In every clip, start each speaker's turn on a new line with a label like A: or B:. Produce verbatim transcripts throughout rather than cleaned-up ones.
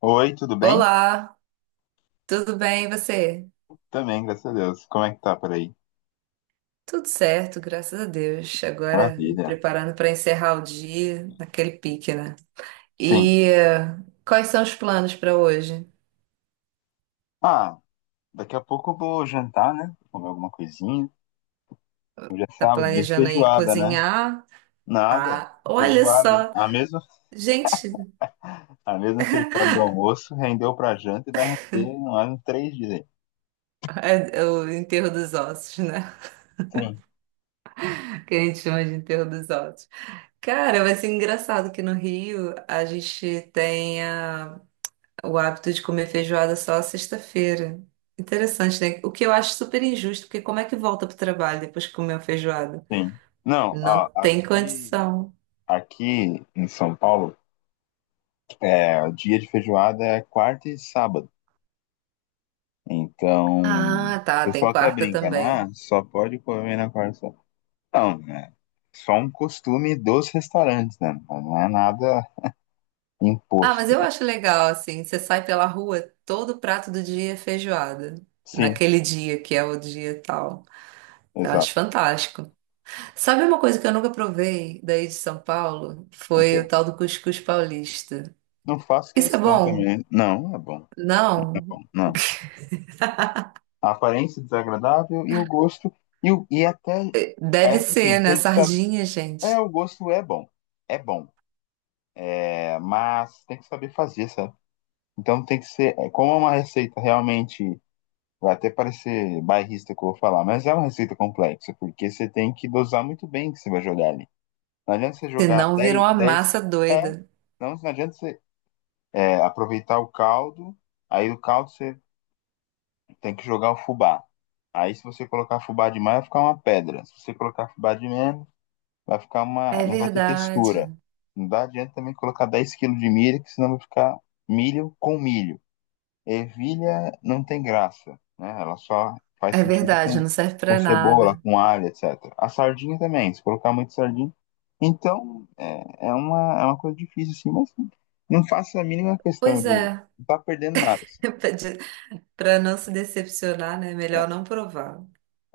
A: Oi, tudo bem?
B: Olá, tudo bem e você?
A: Também, graças a Deus. Como é que tá por aí?
B: Tudo certo, graças a Deus. Agora me
A: Maravilha.
B: preparando para encerrar o dia naquele pique, né?
A: Sim.
B: E eh, quais são os planos para hoje?
A: Ah, daqui a pouco eu vou jantar, né? Comer alguma coisinha. Hoje é
B: Tá
A: sábado, dia de
B: planejando aí
A: feijoada, né?
B: cozinhar?
A: Nada.
B: Ah, olha
A: Feijoada.
B: só!
A: A mesma,
B: Gente,
A: a mesma feijoada do almoço rendeu pra janta e vai render mais uns três dias aí.
B: é é o enterro dos ossos, né?
A: Sim,
B: Que a gente chama de enterro dos ossos. Cara, vai ser engraçado que no Rio a gente tenha o hábito de comer feijoada só à sexta-feira. Interessante, né? O que eu acho super injusto, porque como é que volta pro trabalho depois que comeu feijoada?
A: sim. Não, ó,
B: Não tem
A: aqui,
B: condição.
A: aqui em São Paulo, é, o dia de feijoada é quarta e sábado. Então, o
B: Ah, tá, tem
A: pessoal até
B: quarta
A: brinca, né? Ah,
B: também.
A: só pode comer na quarta. Não, é só um costume dos restaurantes, né? Não é nada
B: Ah,
A: imposto.
B: mas eu acho legal, assim, você sai pela rua, todo prato do dia é feijoada.
A: Sim,
B: Naquele dia que é o dia tal. Eu
A: exato.
B: acho fantástico. Sabe uma coisa que eu nunca provei daí de São Paulo?
A: Ok.
B: Foi o tal do cuscuz paulista.
A: Não faço
B: Isso é
A: questão
B: bom?
A: também. Não, é bom. É
B: Não?
A: bom. Não. A aparência é desagradável e o gosto. E, o- e até.
B: Deve
A: É que assim,
B: ser, né?
A: tem que saber.
B: Sardinha,
A: É,
B: gente.
A: o gosto é bom. É bom. É, mas tem que saber fazer, sabe? Então tem que ser, é, como é uma receita realmente. Vai até parecer bairrista que eu vou falar, mas é uma receita complexa, porque você tem que dosar muito bem o que você vai jogar ali. Não adianta você jogar
B: Senão viram
A: dez
B: uma
A: dez
B: massa
A: é,
B: doida.
A: não, não adianta você, é, aproveitar o caldo, aí o caldo você tem que jogar o fubá. Aí se você colocar fubá demais, vai ficar uma pedra. Se você colocar fubá de menos, vai ficar uma,
B: É
A: não vai ter textura.
B: verdade.
A: Não dá adianta também colocar dez quilos de milho, que senão vai ficar milho com milho ervilha não tem graça, né? Ela só faz
B: É
A: sentido
B: verdade,
A: com,
B: não serve
A: com
B: pra
A: cebola,
B: nada.
A: com alho, etcétera. A sardinha também, se colocar muito sardinha. Então, é, é uma, é uma coisa difícil, assim, mas não faço a mínima questão
B: Pois
A: de
B: é.
A: não tá perdendo nada, assim.
B: Pra de- Pra não se decepcionar, né? Melhor não provar.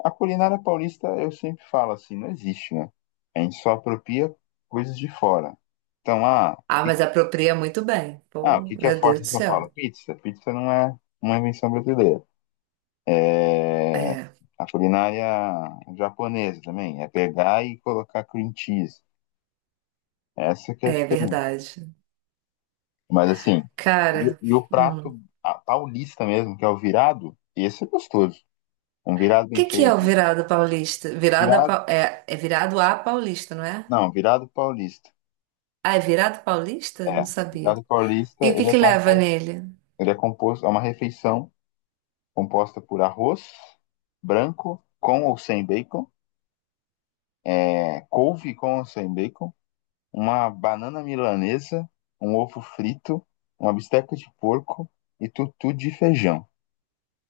A: A culinária paulista, eu sempre falo assim, não existe, né? A gente só apropria coisas de fora. Então, ah, o
B: Ah,
A: que,
B: mas
A: que-
B: apropria muito bem.
A: ah, o
B: Pô,
A: que que é
B: meu Deus
A: forte em
B: do
A: São Paulo?
B: céu.
A: Pizza. Pizza não é uma invenção brasileira. É,
B: É,
A: a culinária japonesa também, é pegar e colocar cream cheese. Essa que é a
B: é
A: diferença.
B: verdade.
A: Mas assim, e, o-
B: Cara,
A: e o
B: hum.
A: prato
B: o
A: a paulista mesmo, que é o virado, esse é gostoso. Um virado bem
B: que que é o
A: feito.
B: virado paulista? Virada
A: Virado,
B: pa- é, é virado a paulista, não é?
A: não, virado paulista.
B: Ah, é virado paulista? Não
A: É,
B: sabia.
A: virado paulista,
B: E o que
A: ele é
B: que leva
A: composto,
B: nele?
A: ele é composto, é uma refeição composta por arroz branco com ou sem bacon, é, couve com ou sem bacon, uma banana milanesa, um ovo frito, uma bisteca de porco e tutu de feijão.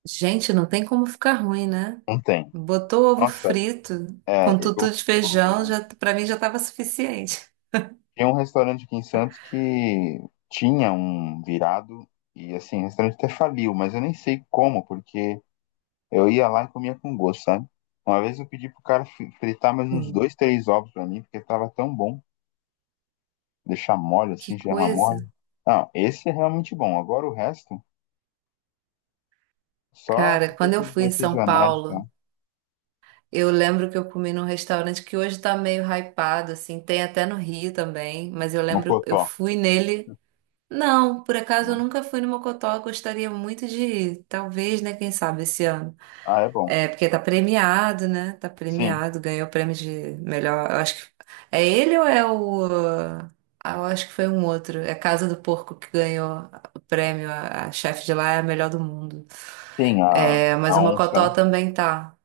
B: Gente, não tem como ficar ruim, né?
A: Não tem.
B: Botou ovo
A: Nossa,
B: frito
A: é,
B: com tutu
A: eu,
B: de feijão,
A: eu
B: já para mim já estava suficiente.
A: tinha um restaurante aqui em Santos que tinha um virado e assim, o restaurante até faliu, mas eu nem sei como, porque eu ia lá e comia com gosto, sabe? Uma vez eu pedi pro cara fri- fritar mais uns
B: Sim.
A: dois, três ovos pra mim, porque tava tão bom. Deixar mole
B: Que
A: assim, gema
B: coisa.
A: mole. Não, esse é realmente bom. Agora o resto, só
B: Cara,
A: essas
B: quando eu
A: coisinhas
B: fui em
A: mais
B: São
A: regionais, tá?
B: Paulo, eu lembro que eu comi num restaurante que hoje tá meio hypado, assim, tem até no Rio também, mas eu lembro, eu
A: Mocotó,
B: fui nele. Não, por acaso eu
A: né?
B: nunca fui no Mocotó, eu gostaria muito de ir. Talvez, né? Quem sabe esse ano.
A: Ah, é bom.
B: É, porque tá premiado, né? Tá
A: Sim,
B: premiado, ganhou o prêmio de melhor. Eu acho que. É ele ou é o. Ah, eu acho que foi um outro. É Casa do Porco que ganhou o prêmio. A, a chefe de lá é a melhor do mundo.
A: sim, a,
B: É, mas
A: a
B: o
A: onça, né?
B: Mocotó também tá.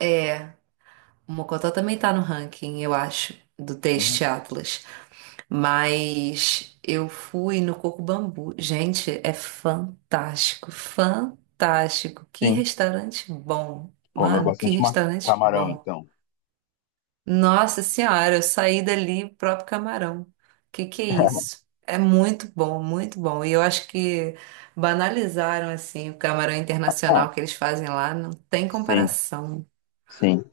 B: É, o Mocotó também tá no ranking, eu acho, do
A: Uhum.
B: Taste Atlas. Mas eu fui no Coco Bambu. Gente, é fantástico, fantástico. Que
A: Sim,
B: restaurante bom.
A: comeu
B: Mano, que
A: bastante ma-
B: restaurante
A: camarão,
B: bom.
A: então.
B: Nossa senhora, eu saí dali próprio camarão. Que que é isso? É muito bom, muito bom. E eu acho que banalizaram assim o camarão
A: Ah,
B: internacional que eles fazem lá, não tem
A: sim,
B: comparação.
A: sim.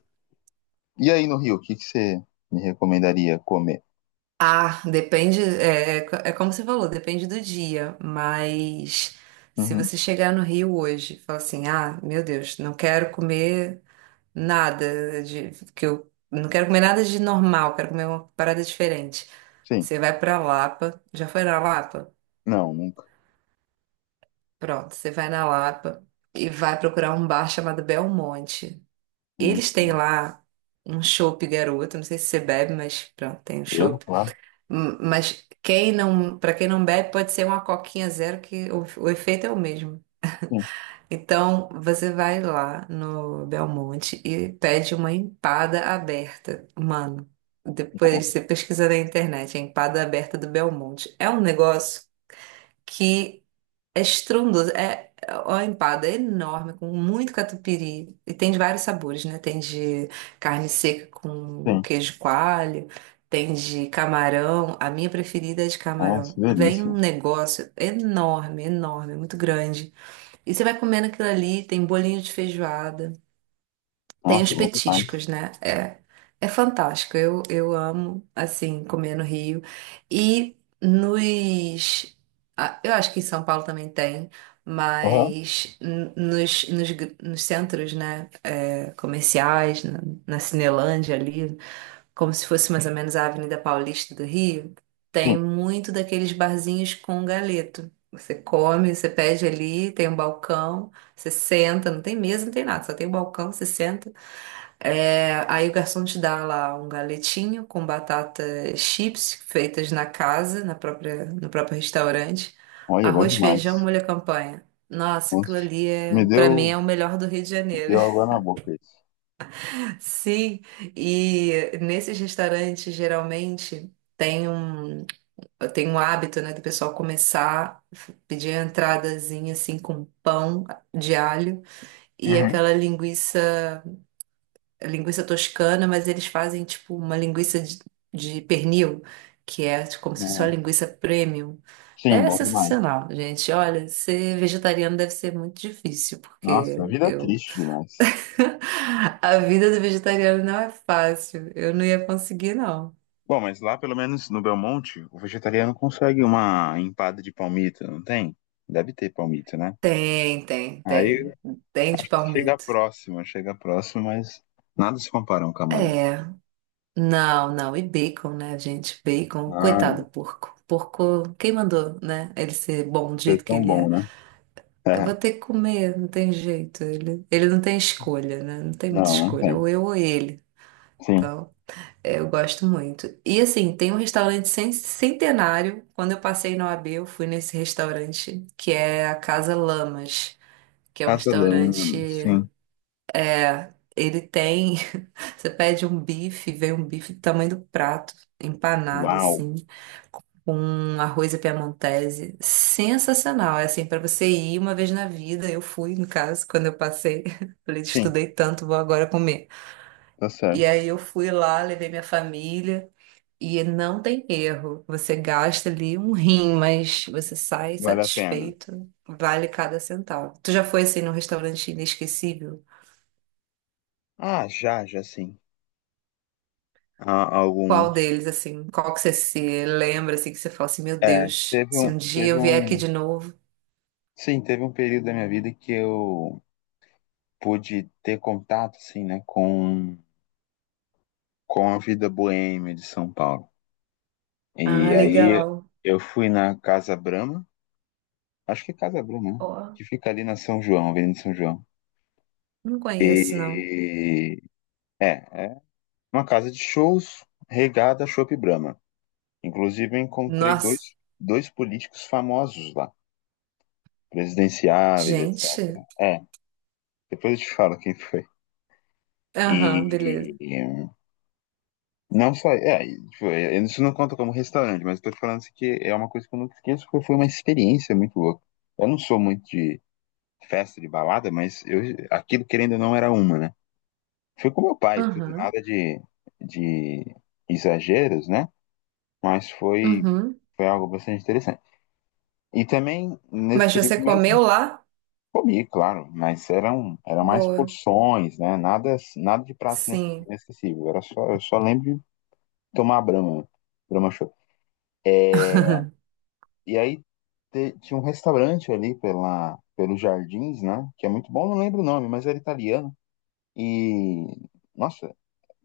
A: E aí no Rio, o que que você me recomendaria comer?
B: Ah, depende, é, é co- é como você falou, depende do dia, mas se
A: Uhum.
B: você chegar no Rio hoje e falar assim, ah, meu Deus, não quero comer nada, de que eu não quero comer nada de normal, quero comer uma parada diferente.
A: Sim,
B: Você vai pra Lapa, já foi na Lapa?
A: não, nunca.
B: Pronto, você vai na Lapa e vai procurar um bar chamado Belmonte.
A: Uhum.
B: Eles têm lá um chopp garoto, não sei se você bebe, mas pronto, tem um
A: Bebo,
B: chopp.
A: claro.
B: Hum, Mas quem não, para quem não bebe, pode ser uma coquinha zero, que o, o efeito é o mesmo.
A: Sim,
B: Então, você vai lá no Belmonte e pede uma empada aberta. Mano, depois você pesquisa na internet, a empada aberta do Belmonte. É um negócio que é estrondoso. É é uma empada enorme, com muito catupiry. E tem de vários sabores, né? Tem de carne seca com
A: sim.
B: queijo coalho, tem de camarão. A minha preferida é de
A: Nossa, que
B: camarão. Vem um
A: delícia.
B: negócio enorme, enorme, muito grande. E você vai comendo aquilo ali, tem bolinho de feijoada, tem
A: Nossa,
B: os
A: bom demais.
B: petiscos, né? É, é fantástico. Eu, eu amo, assim, comer no Rio. E nos. ah, Eu acho que em São Paulo também tem,
A: Aham,
B: mas n- nos, nos, gr- nos centros, né? É, comerciais, na, na Cinelândia ali como se fosse mais ou menos a Avenida Paulista do Rio,
A: sim,
B: tem muito daqueles barzinhos com galeto. Você come, você pede ali, tem um balcão, você senta, não tem mesa, não tem nada, só tem um balcão, você senta. É, aí o garçom te dá lá um galetinho com batatas chips feitas na casa, na própria, no próprio restaurante,
A: olha, bom
B: arroz, feijão,
A: demais.
B: molho à campanha. Nossa, aquilo
A: Nossa,
B: ali
A: me
B: é, para mim é
A: deu,
B: o melhor do Rio de
A: me
B: Janeiro.
A: deu água na boca isso.
B: Sim, e nesses restaurantes geralmente tem um, tem um hábito, né, do pessoal começar a pedir a entradazinha assim com pão de alho e
A: Uhum.
B: aquela linguiça, linguiça toscana, mas eles fazem tipo uma linguiça de, de pernil, que é tipo, como se fosse uma
A: Nossa.
B: linguiça premium.
A: Sim,
B: É
A: bom demais.
B: sensacional, gente. Olha, ser vegetariano deve ser muito difícil,
A: Nossa,
B: porque
A: a vida é
B: eu
A: triste demais.
B: A vida do vegetariano não é fácil. Eu não ia conseguir, não.
A: Bom, mas lá pelo menos no Belmonte, o vegetariano consegue uma empada de palmito, não tem? Deve ter palmito, né?
B: Tem, tem,
A: Aí
B: tem. Tem de
A: chega
B: palmito.
A: próximo, chega próximo, mas nada se compara a um camarão.
B: É. Não, não. E bacon, né, gente? Bacon.
A: Ah,
B: Coitado do porco. Porco, quem mandou, né? Ele ser bom do
A: isso é
B: jeito que
A: tão
B: ele
A: bom,
B: é.
A: né?
B: Eu
A: É,
B: vou ter que comer, não tem jeito. Ele, ele não tem escolha, né? Não tem muita
A: não, não
B: escolha.
A: tem.
B: Ou eu ou ele.
A: Sim.
B: Então. É. Eu gosto muito. E assim, tem um restaurante cen- centenário. Quando eu passei na O A B, eu fui nesse restaurante, que é a Casa Lamas, que é um restaurante.
A: Casalama, sim.
B: É, ele tem. Você pede um bife, vem um bife do tamanho do prato, empanado,
A: Uau.
B: assim, com um arroz à piamontese. Sensacional. É assim, para você ir uma vez na vida. Eu fui, no caso, quando eu passei. Falei,
A: Sim,
B: estudei tanto, vou agora comer.
A: tá
B: E
A: certo.
B: aí eu fui lá, levei minha família. E não tem erro. Você gasta ali um rim, mas você sai
A: Vale a pena.
B: satisfeito. Vale cada centavo. Tu já foi assim num restaurante inesquecível?
A: Ah, já, já sim. Há
B: Qual
A: alguns.
B: deles, assim? Qual que você se lembra, assim, que você fala assim, meu
A: É,
B: Deus,
A: teve
B: se
A: um,
B: um dia
A: teve
B: eu vier aqui
A: um.
B: de novo.
A: Sim, teve um período da minha vida que eu pude ter contato, assim, né, com com a vida boêmia de São Paulo.
B: Ah,
A: E aí
B: legal.
A: eu fui na Casa Brahma, acho que é Casa Brahma, né,
B: Ó,
A: que fica ali na São João, Avenida São João.
B: não conheço, não.
A: E é, é uma casa de shows regada a Chopp Brahma. Inclusive eu encontrei dois,
B: Nossa,
A: dois políticos famosos lá, presidenciáveis, etcétera.
B: gente.
A: É, depois eu te falo quem foi.
B: Aham, beleza.
A: E não só. É, tipo, é, isso não conta como restaurante, mas eu tô falando assim que é uma coisa que eu nunca esqueço, porque foi uma experiência muito louca. Eu não sou muito de festa, de balada, mas eu, aquilo querendo ou não era uma, né? Fui com meu pai, tudo,
B: Aham,
A: nada de, de exageros, né? Mas foi,
B: uhum.
A: foi algo bastante interessante. E também, nesse
B: Mas
A: período
B: você
A: mesmo,
B: comeu lá?
A: comi, claro, mas eram, eram mais
B: Boa.
A: porções, né? Nada, nada de prato ine-
B: Sim.
A: inesquecível. Era só, eu só lembro de tomar Brahma, Brahma Chopp. E aí, te- tinha um restaurante ali pela, pelos jardins, né? Que é muito bom, não lembro o nome, mas era italiano. E, nossa,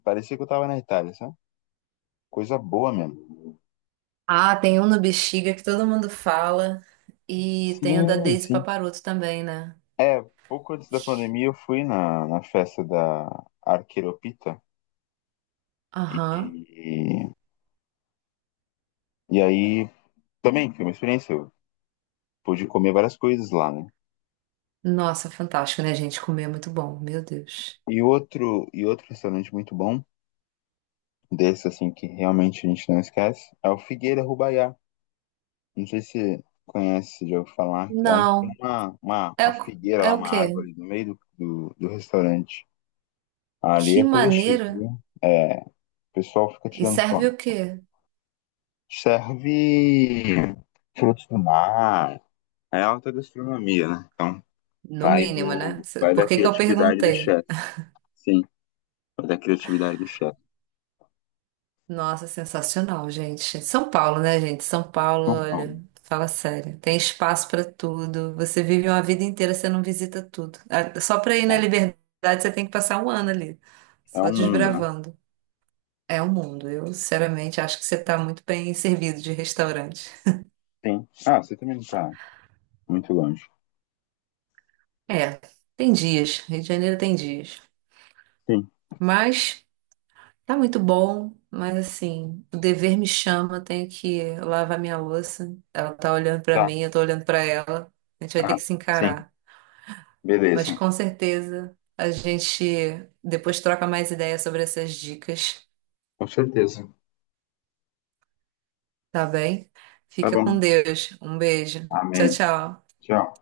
A: parecia que eu tava na Itália, sabe? Coisa boa mesmo.
B: Ah, tem um no Bexiga que todo mundo fala. E tem o da
A: Sim,
B: Deise
A: sim.
B: Paparoto também, né?
A: É, pouco antes da pandemia eu fui na, na festa da Arqueropita. E,
B: Aham.
A: e aí também foi uma experiência. Eu pude comer várias coisas lá, né?
B: Nossa, fantástico, né, gente? Comer é muito bom, meu Deus.
A: E outro, e outro restaurante muito bom, desse assim que realmente a gente não esquece, é o Figueira Rubaiá. Não sei se conhece, já ouviu falar. É um, tem
B: Não.
A: uma, uma,
B: É,
A: uma
B: o-
A: figueira lá,
B: é o
A: uma
B: quê?
A: árvore no meio do, do, do restaurante. Ali
B: Que
A: é coisa chique,
B: maneira?
A: viu? É, o pessoal fica
B: E
A: tirando
B: serve
A: foto.
B: o quê?
A: Serve frutos do mar. É alta gastronomia, né? Então,
B: No
A: vai
B: mínimo, né?
A: do, vai
B: Por
A: da
B: que que eu
A: criatividade do
B: perguntei?
A: chefe. Sim, vai da criatividade do chefe.
B: Nossa, sensacional, gente. São Paulo, né, gente? São Paulo,
A: Então,
B: olha, fala sério. Tem espaço pra tudo. Você vive uma vida inteira, você não visita tudo. Ah, só pra ir na
A: tá.
B: Liberdade, você tem que passar um ano ali,
A: É
B: só
A: um mundo, né?
B: desbravando. É o mundo. Eu, sinceramente, acho que você tá muito bem servido de restaurante.
A: Sim. Ah, você também não tá muito longe.
B: É, tem dias. Rio de Janeiro tem dias.
A: Sim.
B: Mas. Tá muito bom, mas assim, o dever me chama, eu tenho que lavar minha louça. Ela tá olhando pra
A: Tá.
B: mim, eu tô olhando pra ela. A gente vai ter
A: Ah,
B: que se
A: sim.
B: encarar. Mas
A: Beleza.
B: com certeza a gente depois troca mais ideias sobre essas dicas,
A: Com certeza.
B: tá bem?
A: Tá
B: Fica com
A: bom.
B: Deus. Um beijo. Tchau,
A: Amém.
B: tchau.
A: Tchau.